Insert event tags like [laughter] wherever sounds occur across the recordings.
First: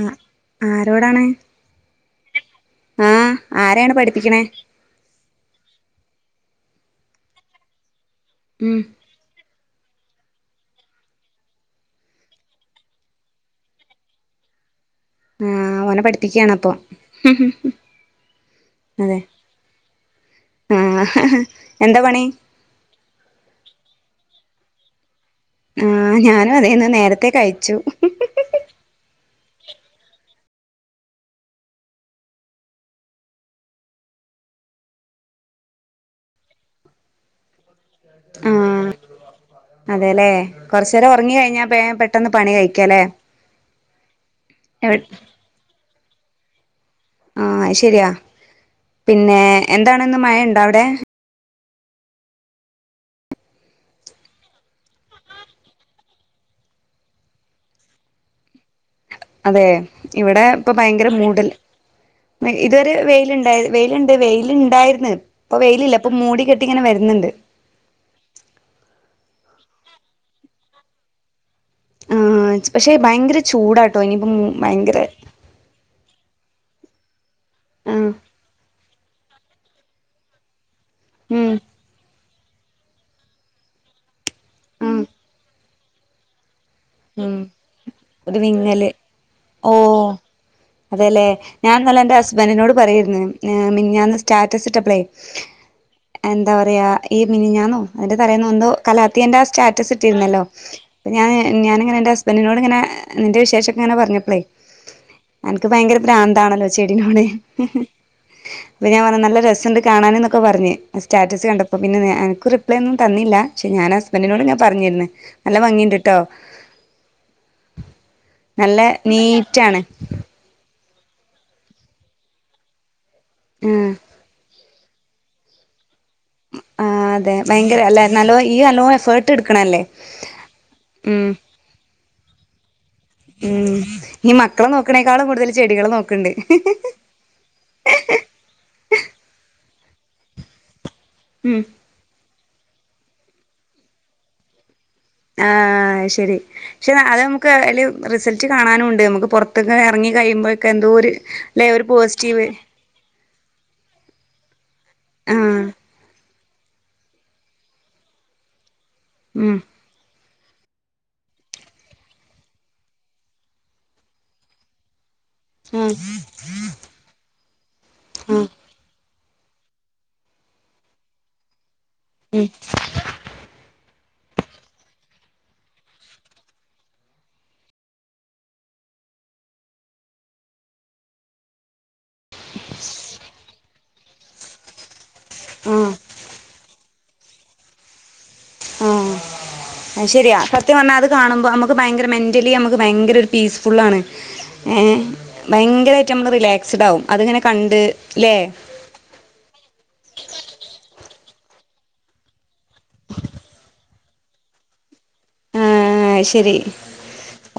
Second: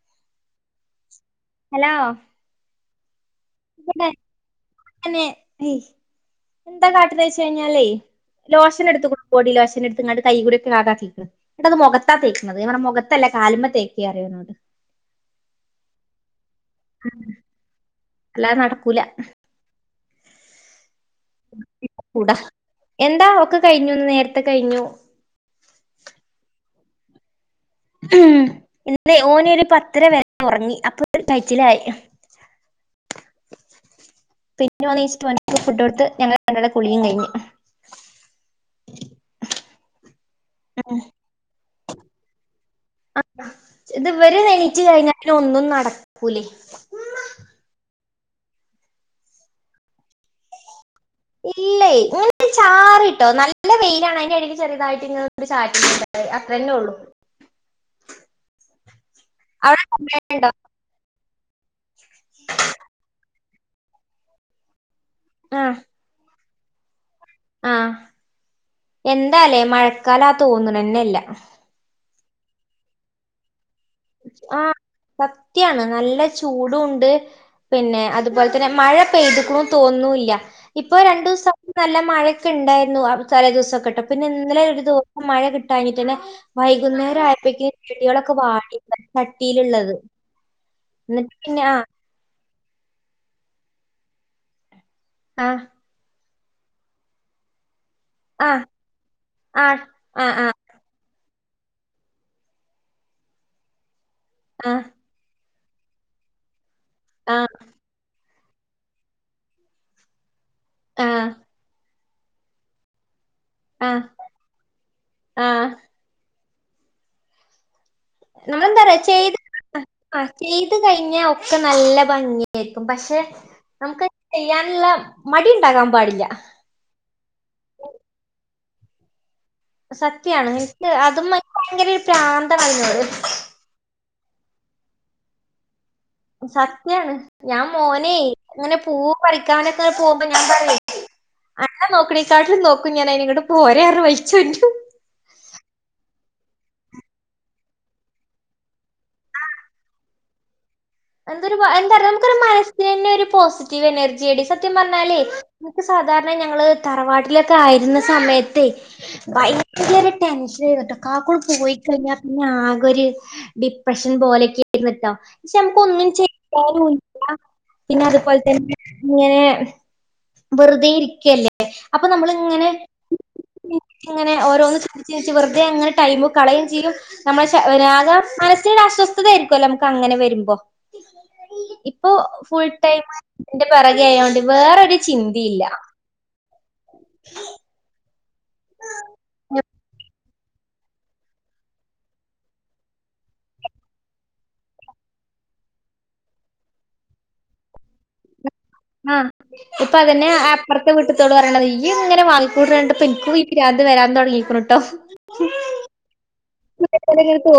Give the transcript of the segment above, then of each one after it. ആ ആരോടാണ് ഹലോ ആ ആരെയാണ് പഠിപ്പിക്കണേ [inaudible] എന്താ കാട്ടണേ എന്നു വച്ചു കഴിഞ്ഞാലേ ഉം ലോഷന് എടുത്ത് കൊടു കോടി ലോഷൻ എടു ങ്ങാട്ട കൈകൂട ഒക്കെ തേക്കുന്നത് കേട്ട അത് മുഖത്താ തേക്കുന്നത് നമ്മുടെ മുഖത്തല്ല കാലുമേല തേക്ക് പറയും ആഹ് ഓനെ പഠിപ്പികാണോ അപ്പൊ അല്ലാതെ നടക്കൂല അതെ ആഹ് എന്താ പണി കൂടാ എന്താ ഒക്കെ കഴിഞ്ഞുന്ന് നേരത്തെ കഴിഞ്ഞു ആ ഞാനും അതേന്ന് നേരത്തേ കഴിഞ്ഞു ഉ ഇ ഓനൊരു പത്തര വരെ ഉറങ്ങി അപ്പോ കയ്ച്ചിലായി പിന്നെ വന്നച്ചിട്ട് ഫുഡ്‌കൊ കൊടുത്ത് ഞങ്ങള രണ്ടാടെ കുളിയും കഴിഞ്ഞു ആ അതല്ലേ കൊറച്ചു നേരം ഉറങ്ങി കഴിഞ്ഞാ പെട്ടന്ന് പണി കഴിയും ആ ഇതു വരെ എണീറ്റ് കഴിഞ്ഞാൽ പിന്നെ ഒന്നും നടക്കൂലേ ആഹ് ശരിയാ പിന്നെ എന്താണെന്ന് മഴ ഉണ്ടോ അവിടെ ഇല്ല ഇങ്ങന ചാറിട്ടോ നല്ല വെയിലാണ് അതിന്റെ ഇടക്ക് ചെറിയതായിട്ട് ഇ ങ്ങനെ ചാറ്റൽ മഴയാ അത്ര തന്നെ ഉള്ളു അതെ ഇവിടെ ഇപ്പൊ ഭയങ്കര മൂടൽ ഇതൊരു വെയിലുണ്ട് വെയിലുണ്ട് വെയിലുണ്ടായിരുന്നു ഇപ്പൊ വെയിലില്ല അപ്പൊ മൂടി കെട്ടി ഇങ്ങനെ വരുന്നുണ്ട് ആഹ എന്താലേ മഴക്കാല തോന്നുന്നനെ ഇല്ല ആ പക്ഷെ ഭയങ്കര ചൂടാണ് ആ സത്യാണ് നല്ലചു ചൂടും ഉണ്ട് പിന്നെ ആഹ് അതുപോലെ തന്നെ മഴ പെയ്തിട്ട് തോന്നില്ല ഇപ്പൊ രണ്ടു ഉം ദിവസം നല്ല മഴ ഒക്കെ ഉണ്ടായിരുന്നു ആ തല ദിവസം ഒ ക്കെ കേട്ടോ പിന്നെ ഇന്നലെ ഒരു ദിവസം മഴ കിട്ടാഞ്ഞിട്ട് തന്നെ വൈകുന്നേരം ആയപ്പഴേക്കും ചെടികളൊക്കെ വാടി ഓ ചട്ടിയിലുള്ളത് അതെല്ലേ എന്നിട്ട് പിന്നെ ഞാൻ ആ ഇന്നലെ എന്റെ ഹസ് ഹസ്ബന്റിനോട് പറയുവാരുന്നു മിനിഞ്ഞാന്ന് സ്റ്റാറ്റസ് ഇട്ടപ്പളെ ആ എന്താ പറയാ ഈ മിഞ്ഞാണോ അതിന്റെതലേന്നോ ആ എന്തോ കലാത്തിയന്റെ ആ സ്റ്റാറ്റസ് ആ ഇട്ടിയിരുന്നല്ലോ ആ ഞാൻ ഞാനിങ്ങനെ എന്റെ ഹസ്ബൻനോട് ഇങ്ങെനെ നിന്റെ വിശേഷങ്ങൾ പറഞ്ഞു ആഹ് എനിക്ക് ഭയങ്കര പ്രാന്താണല്ലോ ചെടിനോട് ആഹ് അപ്പൊ ഞാൻ പറഞ്ഞു നല്ല രസുണ്ട് കാണാൻ പറഞ്ഞു ആഹ് സ്റ്റാറ്റസ് കണ്ടപ്പോൾ പിന്നെ അനക് റിപ്ലേ ഒന്നും തന്നില്ല പക്ഷെ ഞാൻ ആഹ് ഹസ്ബൻനോട് പറഞ്ഞിരുന്നു നല്ല ആഹ് ഭംഗിയുണ്ട് ട്ടോ നല്ല നമ്മളെന്താറയാ ചെയ്ത് നീറ്റാണ് ആ ചെയ് കഴിഞ്ഞ ഒക്കെ നല്ല ഭംഗിയായിരിക്കും പക്ഷെ ഉം നമ്മുക്ക് ചെയ്യാൻ ഉള്ളമടി ഉണ്ടാകാം ആ് അതെ ഭയങ്കര അല്ല നല്ലോ ഈ നല്ലോ എഫേർട്ട് എടുക്കണല്ലേ സത്യാണ് എനക്ക് ഉം അതും [unintelligible] ഒരു പ്രാന്തമായി ഉം ഇനി മക്കളെ നോക്കണേക്കാൾ കൂതൽ ചെടികൾെ നോക്ക സത്യാണ് ഞാൻ മോനെ അങ്ങനെ പൂ പറിക്കാനൊക്കെെ പോകുമ്പോ ഞാൻ പറയാ ഉം അന്നേ നോക്കണേക്കാട്ടിലും നോക്കും ഞാൻയിനി ഇങ്ങോട്ട് പോര് വഴിച്ചോണ്ടു ആ് ശരി പക്ഷെ അത് നമുക്ക് അല് റിസൾട്ട് കാണാനും ഇണ്ട്. നമുക്ക് പുറത്തൊക്കെ ഇറങ്ങി കഴിയുമ്പോ എന്തോ ഒരു എന്തൊരു ല്ലെ ഒരു എന്താറിയോ നമുക്കൊരു പോസിറ്റീവ് മനസ്സിനന്നെ ഒരു പോസിറ്റീവ് എനർജി എടി സത്യം പറഞ്ഞാലേ ആ നക്ക് സാധാരണ ഞങ്ങള് തറവാട്ടിലൊക്കെ ആയിരുന്ന സമയത്ത് ഉം ഭയങ്കര ടെൻഷൻ ആയിരുന്നു കേട്ടോ കാക്കൂടെ പോയി കഴിഞ്ഞാൽ പിന്നെ ആകെ ഒരു ഡിപ്രഷൻ പോലെയൊക്കെ ആയിുന്ന കേട്ടോ നമക്ക് ആ ഒന്നും [unintelligible] പിന്നെ അതുപോലെ തന്നെ ഇങ്ങനെ വെറുതെ ഇരിക്കയല്ലേ അപ്പൊ നമ്മളിങ്ങനെ ങ്ങനെ ഓരോന്ന് [unintelligible] വെറുെ അങ്ങനെടൈ് കളയും ചെയ്യും നമ്മെ മനസ് അസ്വസ്ഥതായിരിക്കുവല്ലോ നമുക്ക് അങ്ങനെ വരുമ്പോ അപ്പൊ ഫുൾ ടൈംന്റെ പിറകെ ആയതോണ്ട് വേറരു ചിന്തിയില്ല ആ [inaudible] ആഹ് [unintelligible] ശരിയാ സത്യം പറഞ്ഞാൽ അത് കാണുമ്പോ നമുക്ക് ഭയങ്കര മെന്റലി നമുക്ക് ഭയങ്കര ഒരു പീസ് ഫുൾ ആാണ് ഏ ഭയങ്കരമായിട്ട് നമ്മള് റിലാക്സ്ഡ് ആകും അതിങ്ങനെ കണ്ട് ല്ലേ ആഹ് ഇപ്പൊ അതന്നെ അപ്പുറത്തെ വീട്ടത്തോട് പറയത് ഈ ഇങ്ങനെ വാക്കൂട്ണ്ടപ്പോ എനിക്കു [unintelligible] അത് വരാൻ തുടങ്ങിക്കണുട്ടോ ആ ശരി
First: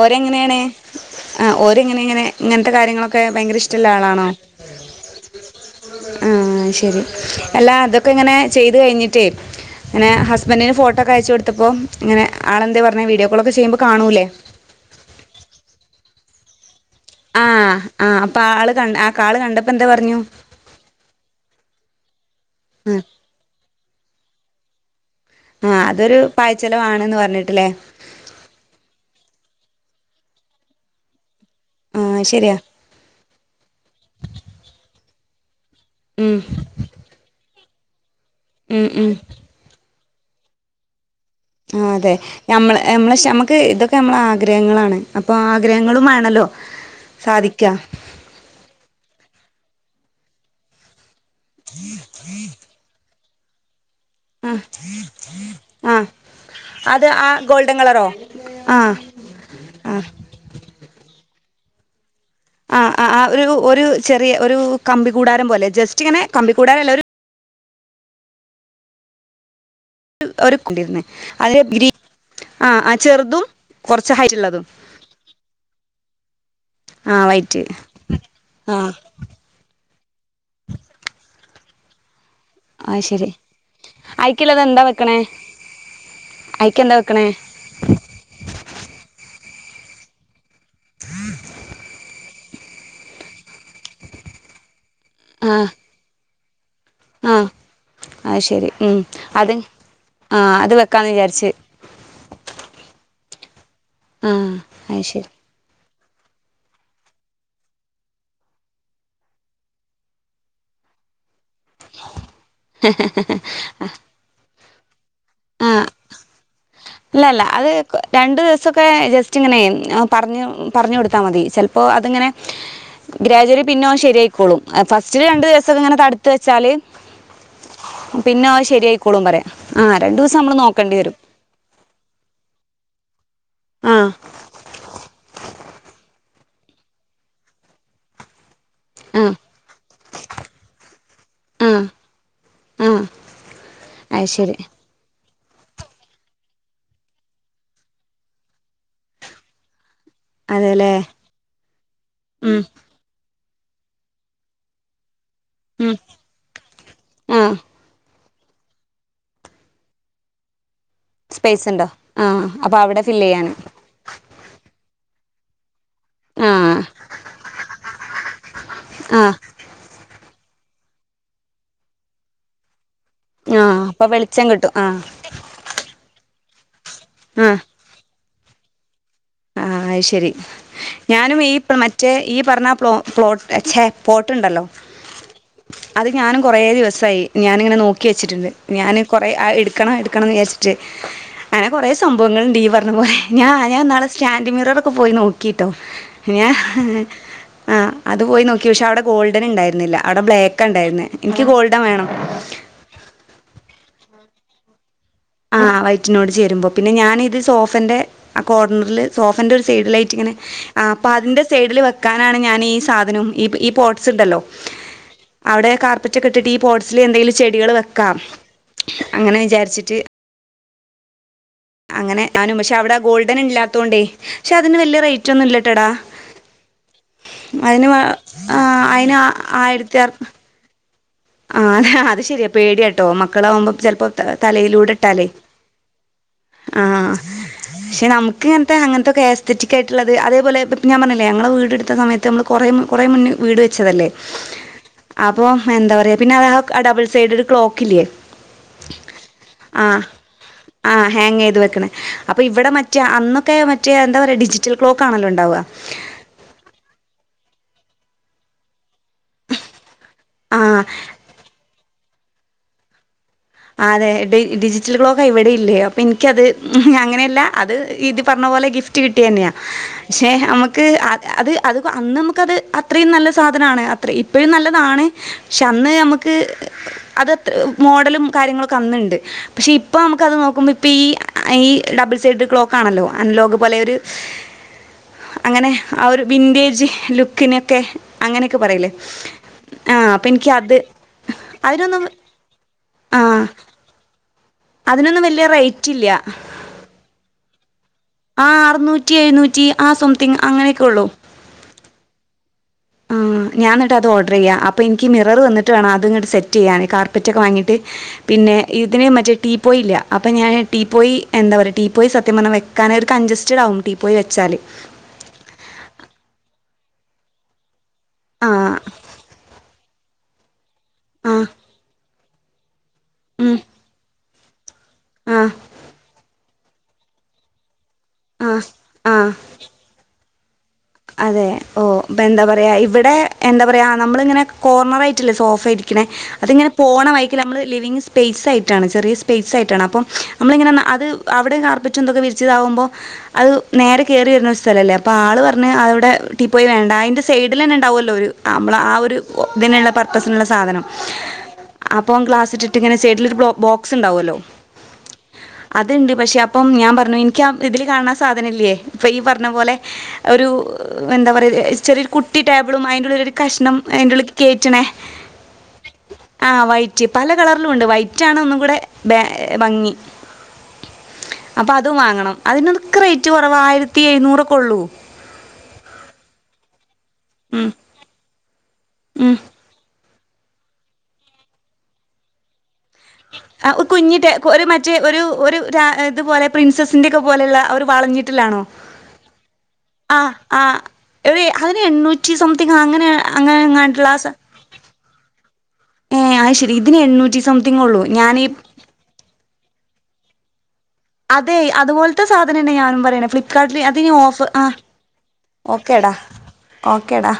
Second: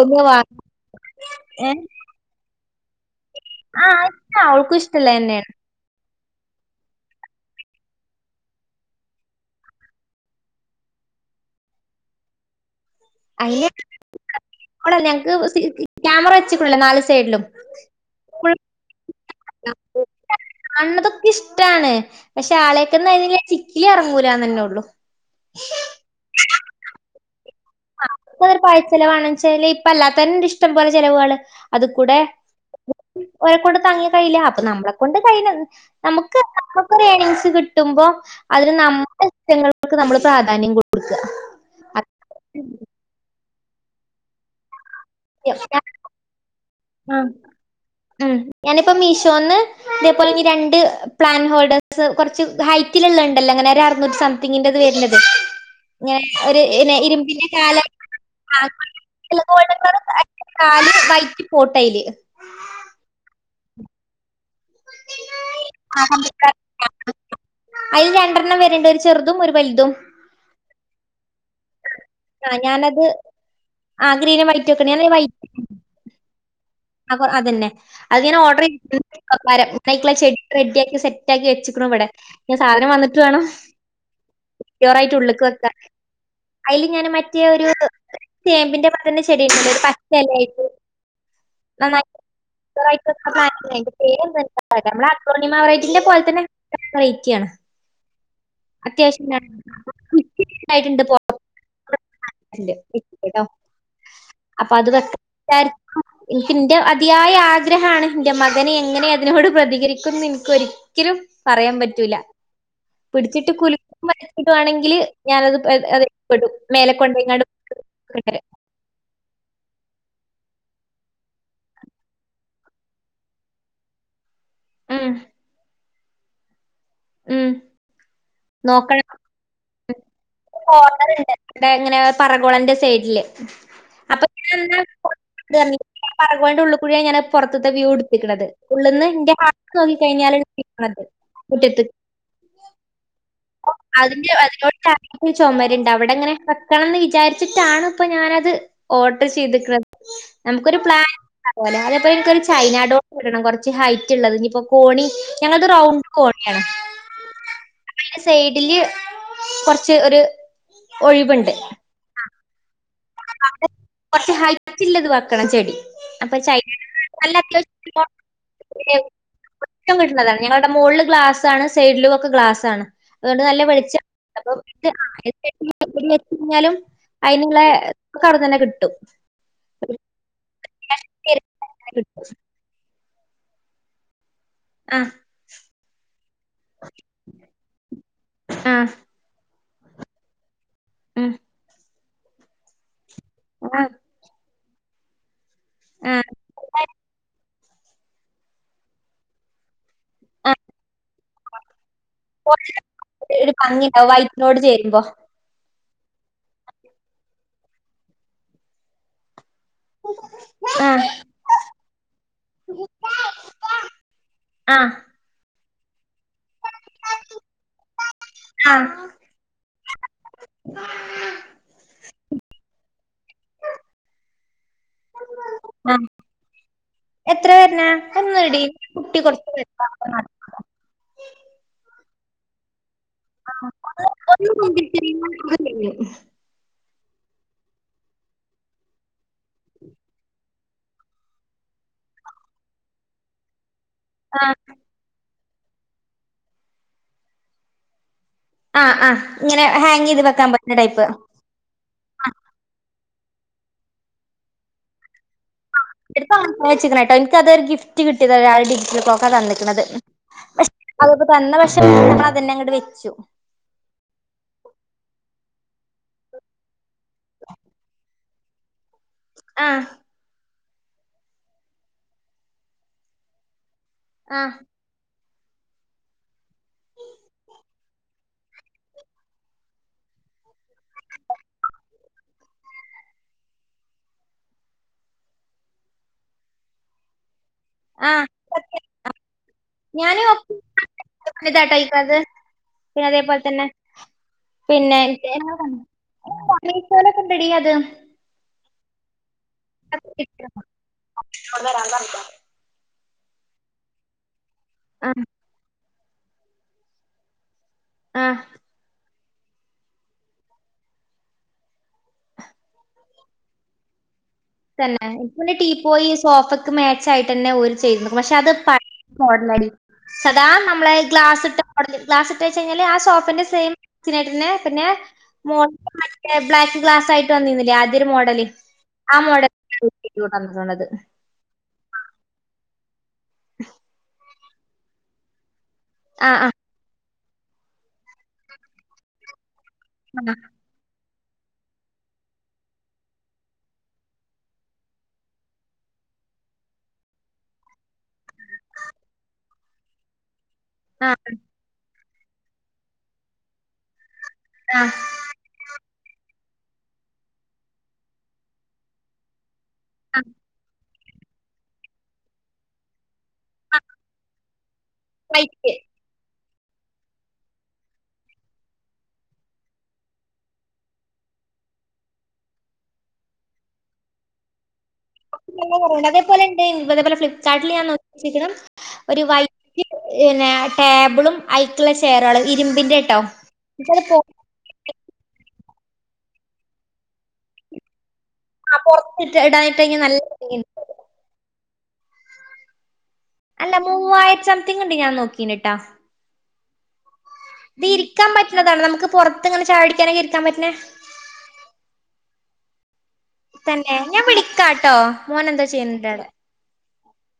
ഓരെങ്ങനെയണ് വാങ്ങാ ഏഹ് [unintelligible] ഒക്കെ ഭയങ്കര ഇഷ്ടമുള്ള ആഹ് ആളാണോ ഇഷ്ടാ ഓൾക്കും ഇഷ്ടള്ളെന്നേണ് ആഹ ശെരി അല്ലാ അതൊക്കെ ഇങ്ങനെ ചെയ്തു കഴിഞ്ഞിട്ടേ അങ്ങനെ ഹസ്ബൻഡറിന് ഫോട്ടോക്കെ അയച്ചു കൊടുത്തപ്പോ ഇങ്ങനെ [unintelligible] [unintelligible] വീഡിയോ കോളൊക്കെ അയിന് ചെയ്യുമ്പോ കാണൂല്ലേ ഇവിടെ ഞങ്ങക്ക് സി ക്യാമറ വച്ചിട്ടുള്ളേ നാല് സൈഡിലും. ആഹ ആഹ് അപ്പൊ ഫുൾ ആള് ക ആ കാള് കണ്ടപ്പോ എന്താ പറഞ്ഞു കാണതൊക്കെ ഇഷ്ടമാണ് പക്ഷെ ആഹ് ആളെയൊക്കന്ന [unintelligible] ഇറങ്ങൂരാന്ന് തന്നെ ഉള്ളു. ആഹ അതൊരു പായ്ചലവ ആണന്ന് പറഞ്ഞിട്ട് ആ പ ചിലവാണ്ണെച്ചല് ഇപ്പ അല്ലാത്തവ ഇഷ്ടം പോലെ ചെലവുകള് അത് കൂടെ ആഹ് ശരിയാ ഒരെ കൊൊണ്ട് താങ്ങിയ കഴീല്ല അപ്പൊ നമ്മളെ കൊൊണ്ട് കയ്യി ഉം നമുക്ക് നമുക്ക്ൊരു എണിങ്സ് കിട്ടുമ്പോ അതിന് ഉം ഉം നമ്മുടെ ഇ്ടങ്ങള നമ്മൾ പ്രാധാന്യം കൊടുക്കുക ആ അതെ നമ്മള നമ്മളെ നമ്മക്ക് ഇതൊക്കെ നമ്മള ആഗ്രഹങ്ങളാണ് അപ്പൊ ആഗ്രഹങ്ങളും വേണല്ലോ ആ സാധിക്കാ ഉ ഞാനിപ്പോ മീഷോന്ന് ഇതേപോലെ ഇനി രണ്ട് പ്ലാൻ ഹോൾഡേഴ്‌സ് കുറച്ച് ഹൈറ്റിലള്ള ഉണ്ടല്ലോ അങ്ങനെ ആഹ് സംതിങ്ങിന്റെത് വരത് ആഹ് ഇങ്ങനെ ഒരു ഇന്നെ അത് ആ ഇരുമ്പിന്റെ ഗോൾഡൻ കാലം കളറോ ആ ആഹ് ഗോൾഡൻർ ആഹ് നാല് വൈറ്റ് പോട്ടയില് ആഹ് ആഹ് ആഹ് ഒരു ഒരു ചെറിയ ഒരു കമ്പി കൂടാരം പോലെ ജസ്റ്റ് ഇങ്ങനെ കമ്പ കൂടാരല്ല ഒരു അതിൽ രണ്ടെണ്ണം വരേണ്ട ഒരു ചെറുതും ഒരു വലുതും [unintelligible] അതി ഗ്രീ ആഹ ആ ചെറുതും ആ കൊറച്ച ഗ്രീനും ഹൈറ്റ്ള്ളതും വൈറ്റും ഒക്കെ ആ ആഹ് വൈറ്റ് അതന്നെ അത് ഞാൻ ഓർഡർ ആഹ് [unintelligible] ചെടി റെഡിയ ആാക്കി സെ സെറ്റാക്കി വെച്ചിക്കണ ഇവിടെ ഞൻ സാധനം ആഹ് വന്നിട്ട് ശരി വേണോ അയിക്കുള്ളത് എന്താ വെക്കണേ [unintelligible] [unintelligible] അതില് അയിക്കെന്താ ഞാൻ വെക്കണേ മറ്റേ ഒരു ചേമ്പിന്റെ [unintelligible] ഉണ്ട് പച്ചല ആയിട്ട് [inaudible] [unintelligible] ആഹ് [unintelligible] യിക്കയാണ് ആഹ് അത് ശരി ഉം അത്യാവശ്യം അത് ആഹ് അത് ഉയിട്ടുണ്ട് വെക്കാന്ന് വിചാരിച്ച് കേട്ടോ ആഹ് അപ്പൊ അത് ശരി എനിക്ക് എന്റെ അതിയായ ആഗ്രഹമാണ് എന്റെ മകനെ എങ്ങനെ അതിനോട് പ്രതികരിക്കുംന്ന് എനിക്ക് ഒരിക്കലും പറയാൻ പറ്റൂല പിടിച്ചിട്ട് കുല വരച്ചിട്ടുവാണെങ്കിൽ ഞാനത്പ്പെും മേലെ ഇല്ലല്ല കൊണ്ടെങ്ങാണ്ട് അത് രണ്ട് ദിവസൊക്കെ ജസ്റ്റ്ങ്ങനെ പറഞ്ഞു പറഞ്ഞു കൊടുത്താൽ മതി ചിലപ്പോ അതിങ്ങനെ ഗ്രാജുലി പിന്നോ അവൻ ശെരിയായ്ക്കോളും ക്ളും ഉം ഫസ്റ്റ് രണ്ട് ദിവസമക്കെ ഇങ്ങനെ തടുത്തത്ത് വെച്ചാൽ ഉം പിന്നെ നോക്കണം ശരിയയിക്കോളും പറയാം ആഹാ രണ്ടു ദിവസം നമ്മള് നോക്കേണ്ടി വരും അനെ പറഗോളന്റെ സൈഡില് ആഹ് അപ്പേ പിന്നെ പറണ്ട് ഉള്ളിൽകൂടെ ഞാൻ പുറത്തത്തെ വ്യൂ എടുത്തിക്കണത് ഉള്ളന്ന് ഇന്റെ ആഹ് നോക്കി കഴിഞ്ഞൽണത് മുറ്റത്ത് ആഹ് ആഹ് അത് അതിന്റെ ശരി അതിനോട് ചുമരണ്ട് അവിടെങ്ങനെ വെക്കണംന്ന് വിചാരിച്ചിട്ടാണ് ഇപ്പൊ ഞാനത് ഓർഡർ ചെയ്തിട്ടുന്നത് നമുക്കൊരു അതെല്ലേ പ്ലാൻ ണ്ടാവല്ലോ അതേപ എനക്ക്‌ ഒരു ഉം ചൈനഡോട്ട് വടണം കൊറ ഹൈറ്റ് ഉള്ളത് ഇനിയിപ്പോ കോണി ഞങ്ങളത് ഉം റൗണ്ട് കോണിയാണ് ആഹ് സൈഡില് കുറച്ച് ഒരു സ്പേസ് ഉണ്ടോ ആ അപ്പൊ അവിടെ ഫില്ല് ചെയ്യാന് കുറച്ച് ഹൈറ്റില്ലത് വെക്കണം ചെടി അപ്പൊ ചൈന ആഹ് നല്ല ആഹ് അത്യാവശ്യംംട്ടുള്ളതാണ് [inaudible] ഞങ്ങളുടെ മുകളിൽ ഗ്ലാസ് ആണ് സൈഡിലും ഒക്കെ ഗ്ലാസ് ആണ് അതുകൊണ്ട് നല്ല ആഹ് വെളിച്ച അപ്പൊ വെളിച്ചം അപ്പ കിട്ടും വെച്ച ആഹ് [inaudible] കഴിഞ്ഞാലും അതിനുള്ള ക്കെ അവിട്ന്ന് തന്നെ കിട്ടും ആഹ അത് ശരി ഞാനും ഈ മറ്റേ കിട്ടും ഈ പറഞ്ഞ്ല പ്ലോട്ട് ഛേ ഉണ്ടല്ലോ ആ അത് ഞാനും കുറേ ദിവസമായി ഞാനിങ്ങനെ നോക്കി വച്ചിട്ടുണ്ട് ആ ഞാാന് കുറെേ എടുക്കണം എടുക്കണംന്ന് വിച ട്ട് ഉം, അങ്ങനെ കുറേ സംഭവങ്ങൾ ഉണ്ട് ഈ പറഞ്ഞ പോലെ ഞ ആ ഞാൻ നാളെ സ്റ്റാൻഡി മിററ ഒക്കെ പോയി നോക്കി ക്കിട്ടോ ആ ന്ന ആ അത് പോയി നോക്കി പക്ഷെ അവിടെ ഗോൾഡൻ ഉണ്ടായിരുന്നില്ല അവിടെ ആ, ബ്ലാക്ക് ഉണ്ടായിരുന്ന എനിക്ക് ഗോൾഡൻ വേണം നോട് ചേരുമ്പോ ആഹ് വൈറ്റിനോട് ചേരുമ്പോ പിന്നെ ഞാനിത് സോഫന്റെ കോർണറൽ സോഫന്റെ സൈഡിലായിട്ട് ഇങ്ങനെ അ ആ അപ്പ അതിന്റെ സൈഡിൽ വെക്കാനാണ് ഞൻ ഈ സാധനം ഈ പോട്സ് ണ്ടല്ലോ ആ അവിടെ കാർപ്പറ്റ ഒക്കെ ഇട്ടിട്ട് ഈ പോട്സില് എന്തെങ്കിലും ചെടികൾ വെക്കാം അങ്ങനെ വിചാരിച്ചിട്ട് ആഹ അങ്ങനെ ഞാനും പക്ഷെ അവിടെ ഗോൾഡൻ ഇല്ലാത്തോണ്ടേ പക്ഷെ അതിന് വലിയ റേറ്റ് ഒന്നുംല്ലട്ടെടാ ആ എത്ര വരണ അതിന് ഒന്നിടി അയിന് കുട്ടി ആ കുറച്ച് ആയിരത്തി അർ ആഹ് അത് ശരിയാ പേടിയ ട്ടോ മക്കളാവുമ്പോ ചെലപ്പോ തലയിലൂടെ ഇട്ടാലേ ആ പക്ഷെ നമുക്ക് ഇങ്ങനത്തെ അങ്ങനത്തെക്കെ ആസ്തറ്റിക് ആയിട്ടുള്ളത് അതേപോലെ ഞാൻ പറഞ്ഞില്ലേ ഞങ്ങളെ വീട്ടുത്ത സമയത്ത് നമ്മൾ കുറെ കുറേ മുന്നേ വീട് വെച്ചതല്ലേ ആഹ് അപ്പൾ എന്താ പറയാ പിന്നെ അ ഡബിൾ സൈഡ് ഒരു ക്ലോക്ക്ല്ലേ ആഹ് ആഹ് ഇങ്ങനെ ആ ഹാങ് ചെയ്ത് വെക്കാൻ പറ്റുന്ന ആ ടൈപ്പ് ഹാങ് ചെയ്ത് വെക്കണ അപ്പൊ ഇവിടെ മറ്റേ അന്നൊക്കെ മറ്റ എന്താ പറയയാ ഡിജിറ്റ ക്ലോക്ക് ആണല്ലോണ്ടണ്ട് [inaudible] എനിക്കതൊരു ഗിഫ്റ്റ് കിട്ടിയത ഒരാൾടെ ക്ലോക്കെ തന്നിരിക്കണന്നത് പക്ഷെ ആഹ് അതൊക്കെ തന്ന പക്ഷെ [unintelligible] അതന്നെ അങ്ങോട്ട് വെച്ചു അതെ ഡ ഡിജിറ്റൽ ക്ലോക്ക ഇവിടെ ഇല്ലേ അപ്പൊ എനിക്കത് അങ്ങനെയല്ല അത് ഇത് പറഞ്ഞ പോലെ ഗിഫ്റ്റ് കിട്ടിയ തന്നെയ ആഹ് പക്ഷെ നമു അത് അത് അന്ന് നമുക്കത് അത്രയും നല്ല സാധനമാണ് അത്ര ഇപ്പോഴും ആഹ് നല്ലതാണ് പക്ഷെ അന്ന് നമുക്ക് അതത്ര മോഡലും കാര്യങ്ങളൊക്കെ അന്ന്ണ്ട് പക്ഷെ ഇപ്പോ നമ്മുക്കത് നോക്കുമ്പോ ഇ ഈ ഈ ഡബിൾ സൈഡ് ക്ലോക്ക ആണല്ലോ ലോക് പോലൊരു അങ്ങനെ അ ഒരു വിന്റെജ് ലുക്ക്‌ നെ ക്കെ ആഹ് അങ്ങനെയൊക്കെ സത്യം പറീലെ ആ അപ്പൊ ഇൻക്യാത് താട്ടായിക്കത് പിന്നെ അതേപോലെ ആ തന്നെ പിന്നെ അതിനൊന്നും വലിയ റേറ്റ് ഇല്ല [inaudible] മീ ഷോലെക്കെണ്ടത് ആ അറുന്നൂറ്റി എഴുന്നൂറ്റി ആ സംതിങ് അങ്ങനെയൊക്കെ ഉള്ളൂ ആ ഞാ എന്നിട്ട്ത് ഓഡർ ചെയ്യാ അപ്പൊ ഇനിക്ക് ആ മിറർ വന്നിട്ട് വേണം അതങ്ങട്ട് സെറ്റ് ചെയ്യാന് കാർപ്പറ്റ ഒക്കെ വാങ്ങിട്ട് ആഹ് പിന്നെ ഇതിനെ മറ്റേ ടീ പോയില്ല അപ്പം ഞാൻ ടീ പോയി എന്താ പറയുക ടീ പോയി സത്യംഞ്ഞാൽ വെക്കാനൻ ഒരു കൺഞ്സ്റ്റഡ്കും ടീ പോയി വെ തന്നെ ഇന്നെ ടീ പോയി സോഫക്ക് മാച്ച ആയിട്ട് തന്നെ ഒരു ചെയ്തു പക്ഷെ അത് ആ [unintelligible] മൊ ഡല സാധാ നമ്മളെ ആ ഗ്ലാസ് ഇട്ട് മോട ക്ലാസ് ഇട്ട് വെച്ച് കഴിഞ്ഞാല് ആ സോഫ ന്റെ ഉം സെയിംട്ടന്നെ പിന്നെ ആ മോ [unintelligible] ബ്ലാക്ക് ഗ്ലാസ് ആട്ട്ന്നിരുന്നില്ലേ ആദ്യ ഒരു മോഡല് ആ ആ മോഡല [unintelligible] അതെ ഓ ഇപ്പൊ എന്താ പറയാ ഇവിടെ എന്താ പറയാ നമ്മള ഇങ്ങനെ കോർണർ ആയിട്ടില്ലേ സോഫ് ഇരി ക്ക്ണ ആഹ് അത് ആഹ് ഇങ്ങനെ പോണ വൈക്കൽ നമ്മള് ലിവിങ്‌ സ്പ ആയിട്ടാണ് ചെറിയ സ്പ ആയിട്ട് ട്ടാണ് അപ്പം നമ്മളിങ്ങനെ അത് അവിടെയും കാർപ്പറ്റു ന്തൊക്കെ വിരിച്ചതാകുമ്പോൾ അത് നേരെ കയറി വരുന്ന ഒരു സ്ഥലമല്ലേ അപ്പോൾ ആൾ അടെ ടി പോയി വേണ്ട അതിന്റെ സൈഡിൽ തന്നെ ഉണ്ടാവല്ലോ നമ്മ ആ ഒരു തുനുള്ള പരിപ്പസിനുള്ള സാധനം ആഹ് അപ്പം ക്ലാസ് ഇട്ടിട്ട് ഇങ്ങനെ സൈഡിൽ ഒരു ബോക്സ് ഉണ്ടാവുമല്ലോ ആഹ് അതുണ്ട് പക്ഷേ അപ്പം ഞാൻ പറഞ്ഞു ഇനിക്ക ഇതിൽ കാണാണ സാധന ല്ലേ ഇപ്പം ഈ പറഞ്ഞ പോലെ ആഹ് ഒരു എന്താ പറയ ചെറിയൊരു കുട്ടി ടേബിളും അതിൻ്റെ ഉള്ളരു കഷ്ണം അതിൻ്റെ ഉള്ളിൽക്ക് കേറ്റ ണെ [unintelligible] ആ വൈറ്റ് പല കളറിലും ഉണ്ട് വൈറ്റ് ആണ് ഒന്നും കൂടെ ബെ ഭംഗി അപ്പൊ അതും വാങ്ങണം അതിനൊക്കെ റേറ്റ് കുറവ് ആയിരത്തി എഴുന്നൂറക്കെ ഉള്ളൂ [unintelligible] അതേപോലെ ഉണ്ട് അതേപോലെ ഉം, ഫ്ലിപ്കാർട്ടിൽ ഞാൻ [unintelligible] ഒരു ഉം. വൈറ്റ് പിന്നെ ടേബിളും ഐക്കുള്ള ചെയറുകളും ഇരുമ്പിന്റെ ആ കുഞ്ഞിട്ട ഒരു മറ്റേ ഒരു ഒരു ഇതുപോലെ പ്രിൻസസിന്റെറെ ഒക്കെ പോലെയുള്ള ഒരു വളഞ്ഞിട്ട് ണോ ആ പൊറത്തിട്ട് ഇടാനിട്ടെങ്കി നല്ല ആ ആ അതി എണ്ണൂറ്റി സംതിങ്‌ അങ്ങനെ അങ്ങനെ അല്ല എങ്ങാണ്ടുള്ള ആ സ- മൂവായിരത്തി സംതിങ് ഉണ്ട് ഞാൻ നോക്കീട്ട് ആ ശരി ഇന് എണ്ണൂറ്റി സംതിങ് ഇത് ഉള്ളൂ ഇരിക്കാൻ ഞാനീ പറ്റുന്നതാണ് നമുക്ക് പുറത്ത് ഇങ്ങനെ ചായടിക്കാനൊക്കെ ഇരിക്കാൻ പറ്റണേ അതെ അതുപോലത്തെ സാധനം തന്നെ ഞാനും പറയണ ഫ്ലിപ്കാർട്ടിൽ തന്നെ അത് നി ഞാൻ ഓഫ ആ വിളിക്കാട്ടോ മോനെന്തോ ചെയ്യുന്നുണ്ട് ഓക്കേടാ അവിടെ ഓക്കടാ